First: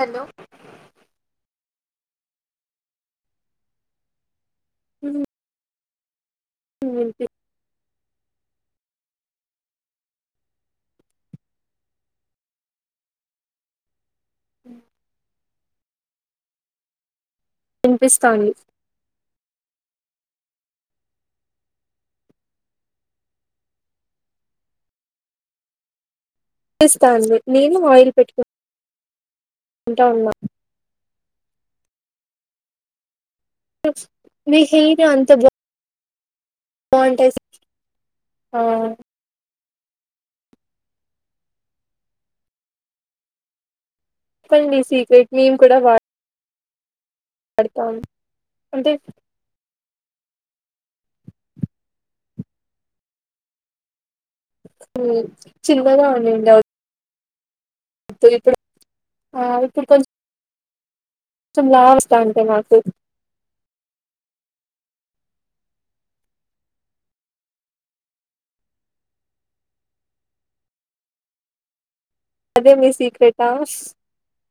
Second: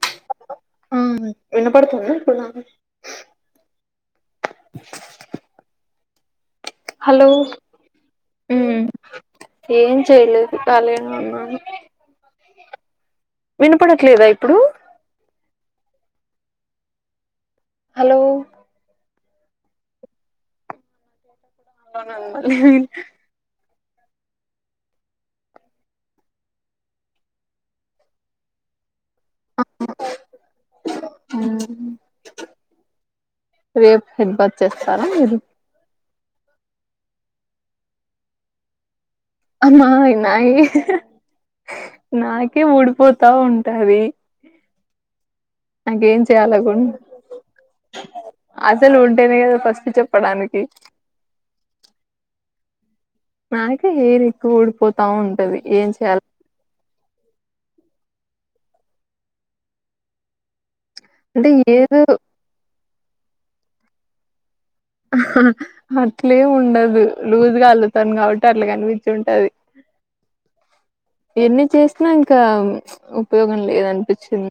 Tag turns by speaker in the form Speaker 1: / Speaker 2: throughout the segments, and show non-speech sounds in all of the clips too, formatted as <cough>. Speaker 1: Hello
Speaker 2: ఉమ్ వినపడుతుందా ఇప్పుడు నాకు
Speaker 1: అ
Speaker 2: హలో ఏం చేయలేదు ఖాళీగానే ఉన్నాను వినపడట్లేదా ఇప్పుడు హలో
Speaker 1: వినిపిస్తాంది
Speaker 2: అవునండీ
Speaker 1: పిస్తాంది నేను ఆయిల్ పెట్టుకును
Speaker 2: రేపు హెడ్బత్
Speaker 1: మీ హెయిర్
Speaker 2: చేస్తారా
Speaker 1: అంత
Speaker 2: మీరు
Speaker 1: బాగుంటాయి ఆ
Speaker 2: అమ్మా నాయి నాకే ఊడిపోతా ఉంటాది
Speaker 1: చెప్పండి సీక్రెట్ మేము కూడా వా
Speaker 2: చేయాల
Speaker 1: అంటే
Speaker 2: అసలు ఉంటెనే కదా ఫస్ట్ చె పడానికి నాకే హెయిర్ ఎక్కు ఊడిపోతా ఉంటది ఏం
Speaker 1: చిన్నగా
Speaker 2: చెయాలి
Speaker 1: ఉండిండే ఇప్పుడు ఇప్పుడు కొంచ
Speaker 2: అంటే
Speaker 1: కొంచం లావు
Speaker 2: ఏదో
Speaker 1: వస్తంటె మాకు
Speaker 2: అట్లే ఉండదు లూజ్గా అల్లుతాను కాబట్టి అట్లా కనిపించి ఉంటది ఎన్ని చేస్త అసల్ ఇంకా
Speaker 1: అదే మీ సీక్రెటా
Speaker 2: ఉపయోగం లేదనిపించింది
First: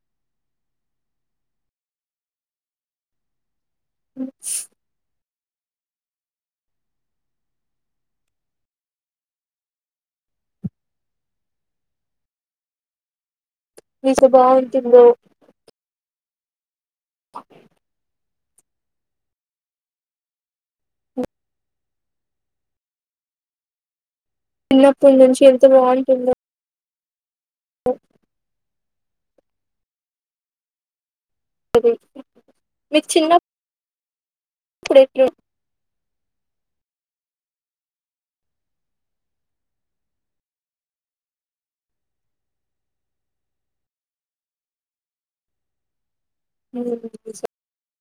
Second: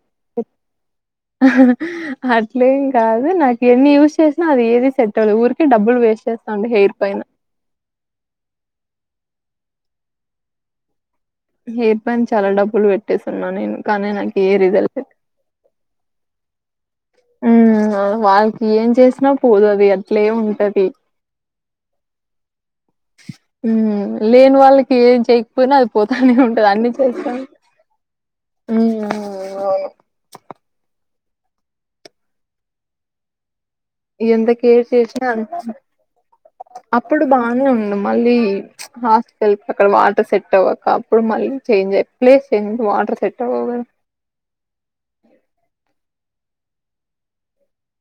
Speaker 2: అట్లేం కాదు నాకు ఎన్ని యూజ్ చేసినా అది ఏది సేట్ టావదు ఊరికే డబ్బులు వేస్ట్ చేస్తాండ హెయిర్ పైన హేయిర్ పైన చాలా డబ్బులు పెట్టేసిన్నా నేను కానీ
Speaker 1: మీకు
Speaker 2: నాకు ఏ
Speaker 1: బాగుంటుందో
Speaker 2: రిజల్ట్ ఉమ్ అవ్ వాల్ ఏం చేసినా పోదుదది అట్లే ఉంటది హ్మ్ లేని వాళ్ళకి
Speaker 1: చిన్నప్పటి
Speaker 2: ఏం
Speaker 1: నుంచి
Speaker 2: చేయకపోయినా అది పోతానే ఉంటాది అన్ని చేస్తాను
Speaker 1: హ్
Speaker 2: ఉ అవునవును
Speaker 1: అది మీర్ చిన్న
Speaker 2: ఎంత కేర్ చేసిన అన్ అప్పుడు బానే ఉండు మళ్ళీ హాస్టల్ కెల్పో అక్కడ వాటర్ సెట్ అవ్వక అప్పుడు మళ్ళీ చేన్ జ్ ప్లేస్ చేంజ్ ఐతే వాటర్ సెట్ అవ్వవు కదా
Speaker 1: <unintelligible>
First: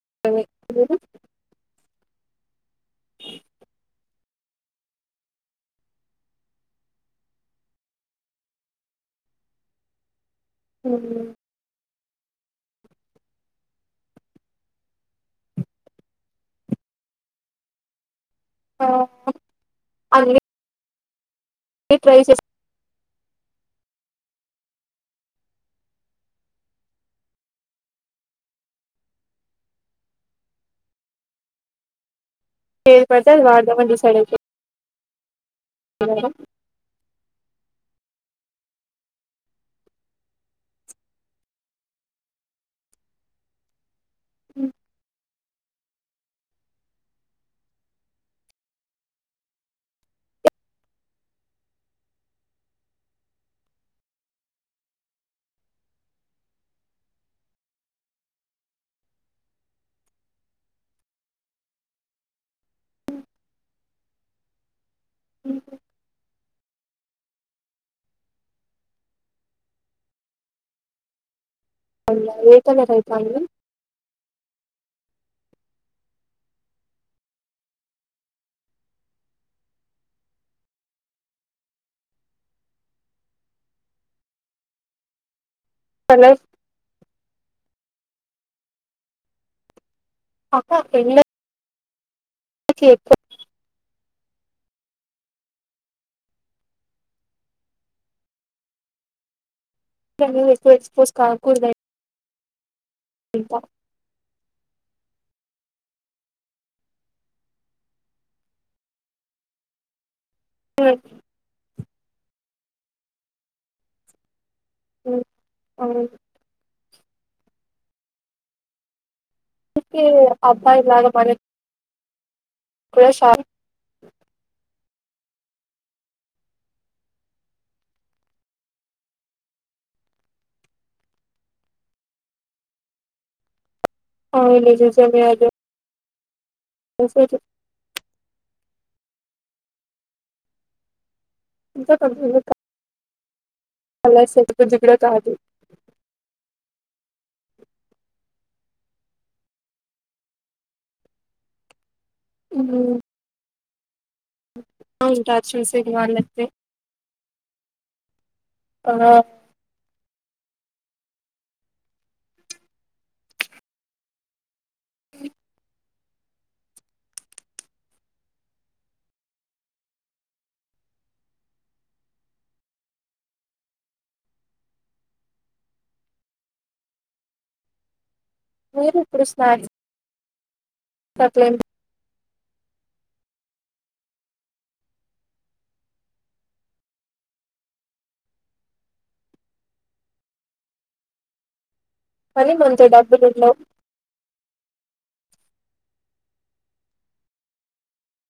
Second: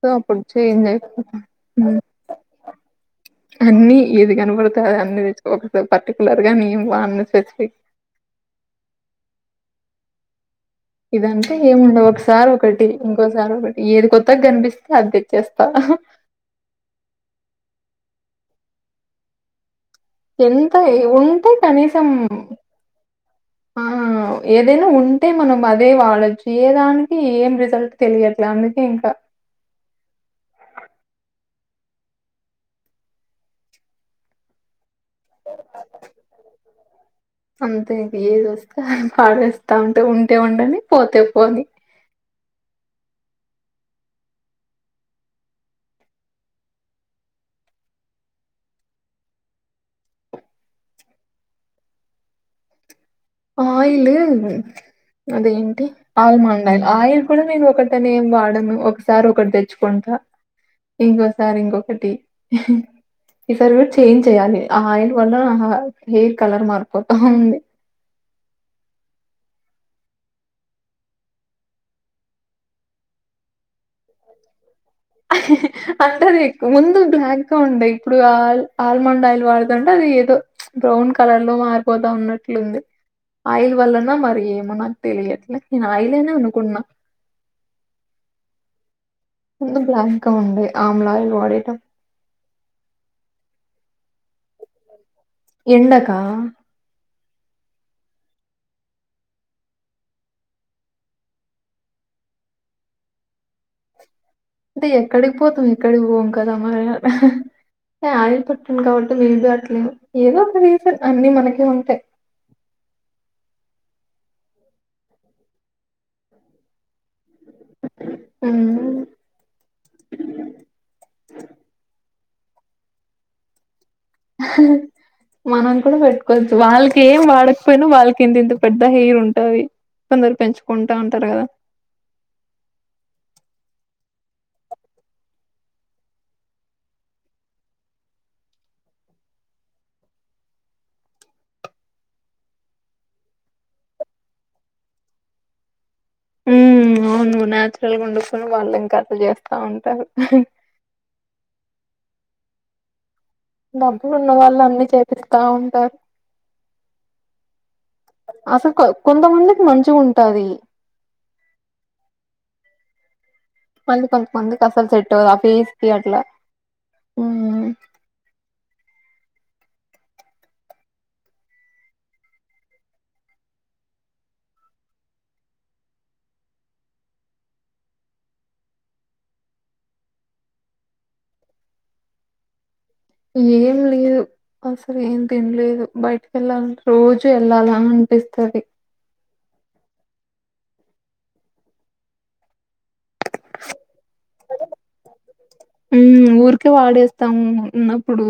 Speaker 2: సో అప్పుడు చేంజ్ అయి అన్నీ ఏది కనపడితే అది అన్ని తెచ్చుకొని ఒక పర్టికులర్ గా నేను వాడ్ని స్పెసిఫిక్ ఇదంతే ఏం ఉండవక్ ఒకసారి ఒకటి ఇంకోసారి ఒకటి ఏది కొత్తగా కనిపిస్తే అది తెచ్చేస్తా
Speaker 1: ఆ
Speaker 2: ఎంత ఉంటే కనీసం
Speaker 1: ట్రై చే
Speaker 2: ఆ ఏదైనా ఉంటే మనం అదే వాడోచ్చు ఏ దానికి ఏం రిజల్ట్ తెలియట్లే అందుకే ఇంకా
Speaker 1: ఏది పడితే అది వాడదాం అని డిసైడ్ అయిపో ఆ
Speaker 2: అంతే ఇక ఏది వస్తే అది వాడేస్తా ఉంటే ఉండనీ పోతే పోని
Speaker 1: హ్
Speaker 2: ఆయిల్ అదేంటి ఆల్మండ్ ఆయిల్ ఆయిల్ కూడా నేను ఒకటనే ఏమి వాడను ఒకసారి ఒకటి తెచ్చుకుం టా ఇంకోసారి ఇంకొకటి ఈసారి కూడా చేంజ్ చేయాలి ఆ ఆయిల్ వల్ల హెయిర్ కలర్ మార్పోతా ఉంది
Speaker 1: అవునా ఏ కలర్ అయితాంది
Speaker 2: అంటే అది ముందు బ్లాక్ గా ఉండే ఇప్పుడు ఆల్మండ్ ఆయిల్ వాడుతుంటే అది ఏదో బ్రౌన్ కలర్ లో మారిపోతా ఉన్నట్లుంది ఆయిల్ వల్లన మరి ఏమో నాకు తెలియట్లే నేను ఆయిలేనే
Speaker 1: కలర్
Speaker 2: అనుకున్నా ముందు బ్లాక్ ఉండే ఆమ్లా ఆయిల్ వాడేటప్
Speaker 1: అందుకే ఎక్కు
Speaker 2: ఎండకా
Speaker 1: <unintelligible> పోసి కాగకుడదా ఇంకా
Speaker 2: అంటే ఎక్కడికి పోతాం ఎక్కడికి పోం కదా మరా ఆహ్ అంటే ఆయిల్ పెట్టినం కాబట్టి మే బి అట్లేమో ఏదో ఒక రీజన్ అన్ని మనకే ఉంటాయి
Speaker 1: మ్ అవును
Speaker 2: ఉమ్
Speaker 1: కే అబ్బాయిలాగా బరి ఫ్రెష్ ఆ
Speaker 2: <unintelligible> మనం కూడా పెట్టుకోవచ్చు వాళ్ళకి ఏం వాడకపోయినా వాళ్ళకి ఇంత ఇంత పెద్ద హెయిర్ ఉంటది కొందరు పెంచుకుంటా ఉంటారు కదా
Speaker 1: అవును నిజమే అగొ మసాజు ఇంకొక <unintelligible> అలా సడబుద్ది కూడ కాదు
Speaker 2: ఉమ్ అవును నాచురల్గా ఉండకుండ వాళ్ళు ఇంకా అట్లా చేస్తా ఉంటారు
Speaker 1: ఊ
Speaker 2: డబ్బులు ఉన్న వాళ్ళు అన్ని చేపిస్తా
Speaker 1: చూసేది
Speaker 2: ఉంటారు
Speaker 1: వాళ్ళైతే
Speaker 2: అస కొ
Speaker 1: ఆ
Speaker 2: కొంతమందికి మంచిగా ఉంటది కానీ కొంత మందికి అసలు సెట్ అవ్వదు ఆ పేస్ కి అట్లా
Speaker 1: మీరు ఇప్పుడు స్నాక్స్ నా ఫ్రెండ్
Speaker 2: ఏం లేదు అసలు ఏం తినలేదు బయటికి వెళ్ళాలంటే రోజు వెళ్ళాలీ అం పిస్తది
Speaker 1: పని మంచిగ డబ్బులుండవ్
Speaker 2: ఉ ఊరికే వాడేస్తాము ఉన్నప్పుడు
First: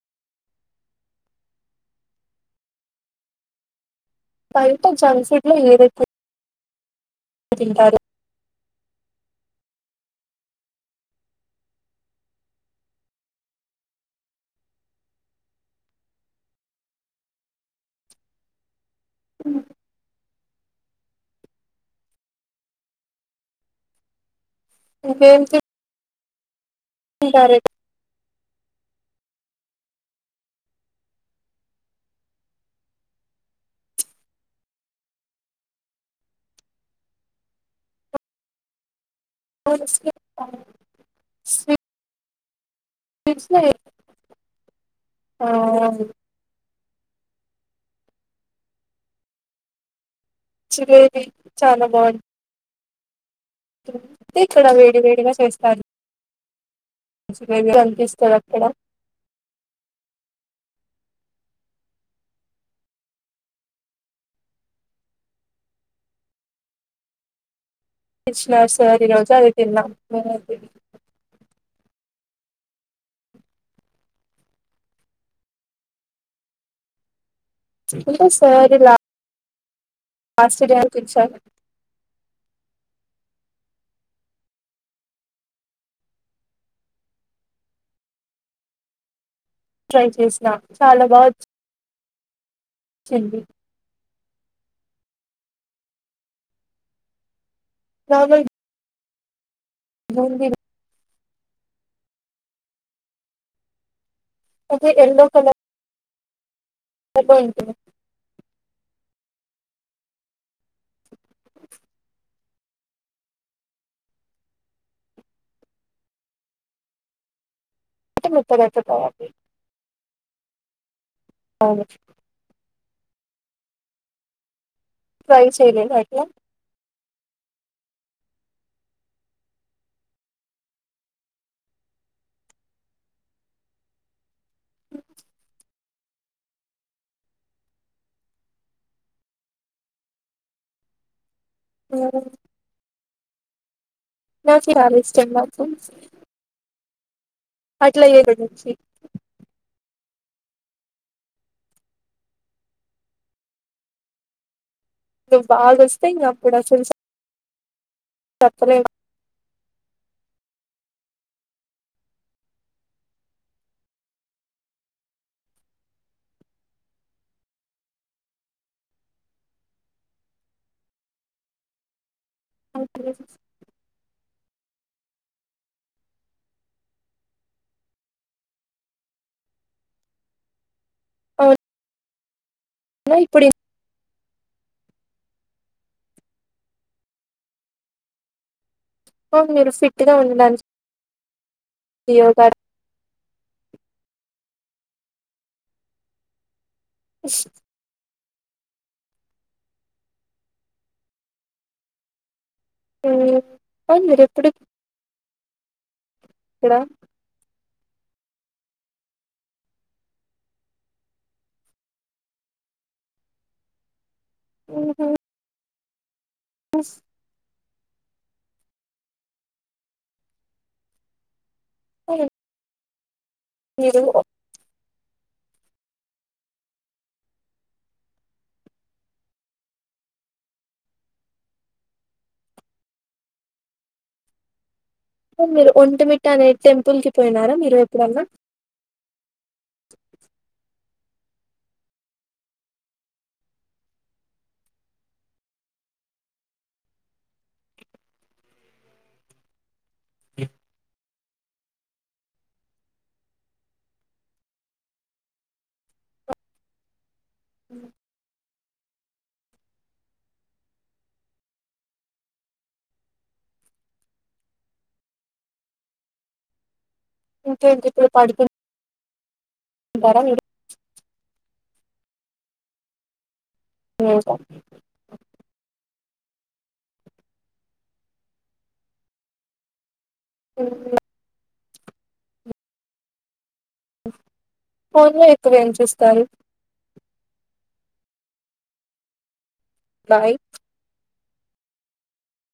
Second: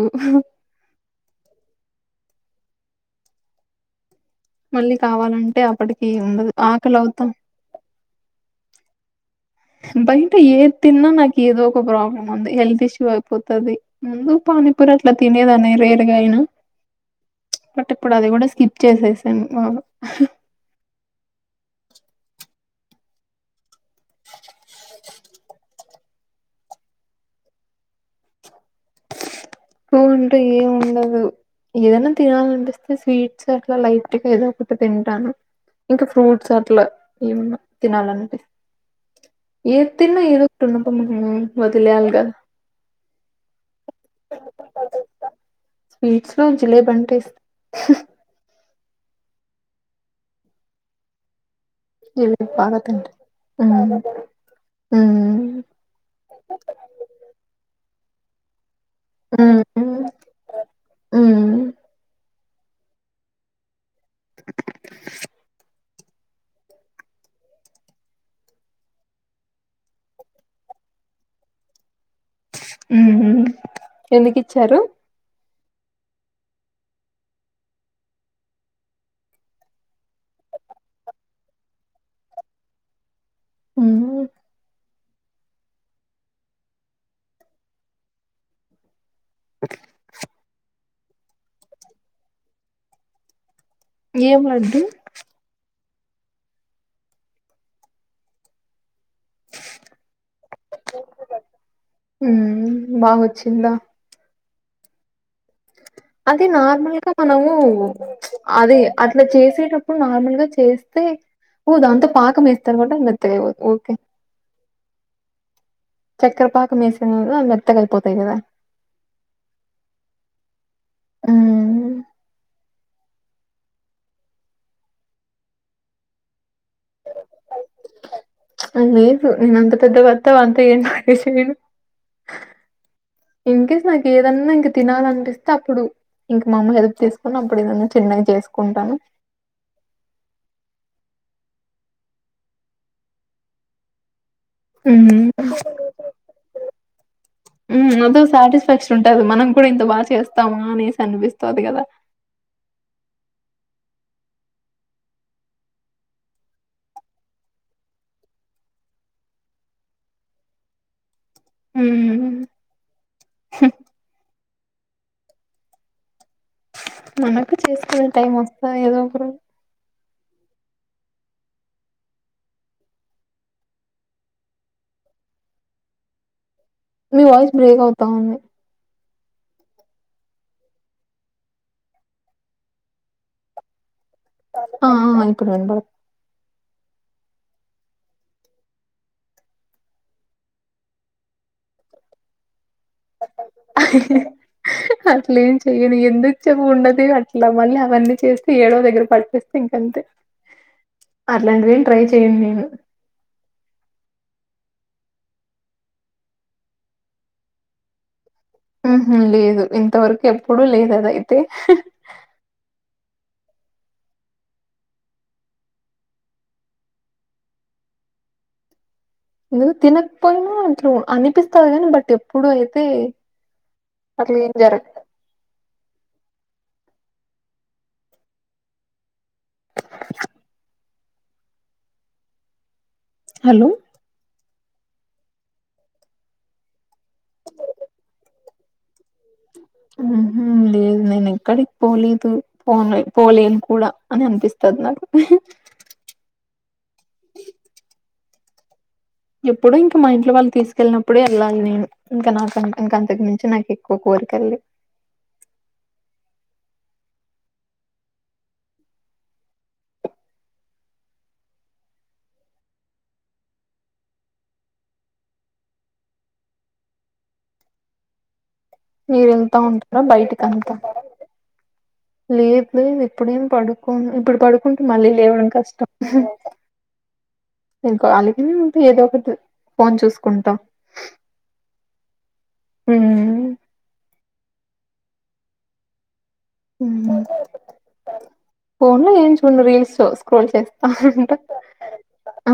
Speaker 1: బయట
Speaker 2: మళ్ళీ
Speaker 1: జంక్ ఫుడ్ లో
Speaker 2: కావాలంటే
Speaker 1: ఏదైతే
Speaker 2: అప్పటికి ఉండదు ఆకలి అవుతాం
Speaker 1: తింటారు
Speaker 2: బయట ఏ తిన్నా నాకు ఏదో ఒక ప్రాబ్లం ఉంది హెల్త్ ఇష్యూ అయిపోతది ముందు ప మణిపుర్ అట్ల తినేదానే రేరుగాయినా
Speaker 1: అ
Speaker 2: బట్ ఇప్పుడు అది కూడా స్కిప్ చేసేసాను మామ
Speaker 1: ఇదేమిటి ఇంత రేటు
Speaker 2: ఏవుంటయ్ ఏముండదు ఏదనా తినాలినిపిస్తే స్వీట్స్ అట్లా లైట్ గా ఏదో ఒకటి తింటాను ఇంకా ఫ్రూట్స్ అట్లా ఏమన్నా తినాలన్ పిస్ ఏ తిన్న
Speaker 1: ఎక్కువ?
Speaker 2: ఏదోకటి ఉండకుండా <unintelligible> వదిలేయాలిగా
Speaker 1: పిడ్స్ దే నాది
Speaker 2: లేపంటిస్ <unintelligible>
Speaker 1: చివేది చానా బావున్
Speaker 2: జిలేబీ బాగా తింటా హ్మ్
Speaker 1: ఇక్కడా వేడి వేడిగా
Speaker 2: హ్మ్
Speaker 1: చేస్తాను వేడిగా అనిపిస్ చదక్కడ
Speaker 2: ఉ ఊ ఊ
Speaker 1: ఇశ్వాసది రోజు అది తిన్నాం
Speaker 2: ఊహు ఎందుకిచ్చారు
Speaker 1: ఇంట సారిలా హాస్పిటాల్ కొచం
Speaker 2: ఊ
Speaker 1: ట్రై చేసిన చాలా బా చింది
Speaker 2: నీయకు నద్దు
Speaker 1: కాలేజ్ జోర్ మీద
Speaker 2: ఊ బాగొచ్చిందా
Speaker 1: అదే ఎల్లోకల
Speaker 2: అది నార్మల్ గా మనము అది అట్లా చేసేటప్పుడు నార్మల్ గా చేస్తే ఓ దాంతో పాకం వేస్తారు కాబట్టి అది మెత్తగా అపోద్ది ఓకే చక్కర పాకం మేసిన వల్ల అంద
Speaker 1: <unintelligible> అవును
Speaker 2: హ్మ్
Speaker 1: ట్రై చేయలేదట్లా
Speaker 2: అ లేదు నను అంత పెద్ద వత్తవ్ అంత ఏం వేసి నేను ఇంకేస్ నాకు ఏదన్నా ఇంక తినాలినిపిస్తే అప్పుడు ఇంకా మా అమ్మ హెల్ప్ తీసుకుని అప్పుడు ఏదన్నా చిన్నగా చేసుకుంటాను
Speaker 1: ఉహ్మ్ నాకిరాలు
Speaker 2: హ్మ్
Speaker 1: ఇష్టం నాకు అట్లా
Speaker 2: అదో
Speaker 1: ఏడు నుంచి
Speaker 2: సాటిస్ఫాక్షన్ ఉంటది మనం కూడా ఇంత బాగా చేస్తం స్తామా అనేసి అనిపిస్తుంది కదా
Speaker 1: ను బాగా వస్తా ఇంకా అప్పుడ చలు తప్పరే
Speaker 2: ఉమ్మ్ హుమ్ మనకు చేసుకునే టైం వస్తా ఏదో ఒకరు
Speaker 1: <inaudible>
Speaker 2: మీ వాయిస్ బ్రేక్ అవుతా ఉంది
Speaker 1: అవు నా ఇప్పుడు ఇన్
Speaker 2: ఆ ఆ ఇప్పుడు వినబడు
Speaker 1: ఔను మీరు ఫిట్గా ఉండడాని యోగా
Speaker 2: అసలేం చెయని ఎందుకు చెప్ప ఉండది అట్ల మళ్ళీ అవన్నీ చేస్తా ఏడో దగ్గర పట్టిస్తే ఇంకంతే అట్లాంటిదేని ట్రై చెయను నేను
Speaker 1: అవున మీరు ఎప్పుడు కిరాక్
Speaker 2: ఉహ్మ్ లేదు ఇంతవరకు ఎప్పుడూ లేదు అద అయితే
Speaker 1: ఊ హ్మ్ ఎస్
Speaker 2: ఎందుకు తినకపోయినా ఇట్లా అనిపిస్తంది గాని బట్
Speaker 1: సరే.
Speaker 2: ఎప్పుడు అయితే
Speaker 1: మీరు ఓహ్,
Speaker 2: అట్లు ఏం జరగ హలో
Speaker 1: మీరు ఒంటమిట్ట అనే టెంపుల్ కి పోయినారా మీరు ఎప్పుడన్నా
Speaker 2: ఊ హ్మ్ లే దు నేను ఎక్కడికి పోలేదు పోలే పోలేను కూడా అని అనిపిస్తుంది నాకు ఎప్పుడూ ఇంకా మా ఇంట్లో వాళ్ళు తీసుకెళ్లినప్పు అప్పుడే వెళ్ళాలి నేను ఇంకా నాక ఇంక అంతకు మించి చి నాకు ఎక్కువ కోరికల్లేవ్
Speaker 1: ఇంకేంటి ఇప్పుడు పడుకుం
Speaker 2: మీరెళ్తా ఉంటారా బయటిక్ అంత లేదు లేదు ఇప్పుడేం పడుకోను ఇప్పుడు పడుకుంటే మళ్ళీ లేవడం కష్టం నేన్ కాళీగానే ఉంటే ఏదో ఒకటి ఫోన్ చూస్
Speaker 1: అ
Speaker 2: మ్
Speaker 1: ఫోన్లొ ఇప్పుడేంచేస్తారు
Speaker 2: మ్ ఫోన్ లో ఏం చూ రీల్స్
Speaker 1: బాయ్
Speaker 2: స్క్రోల్ చేస్తాంట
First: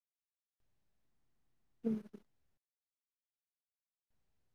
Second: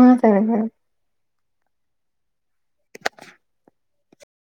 Speaker 2: ఆ సరే మేడం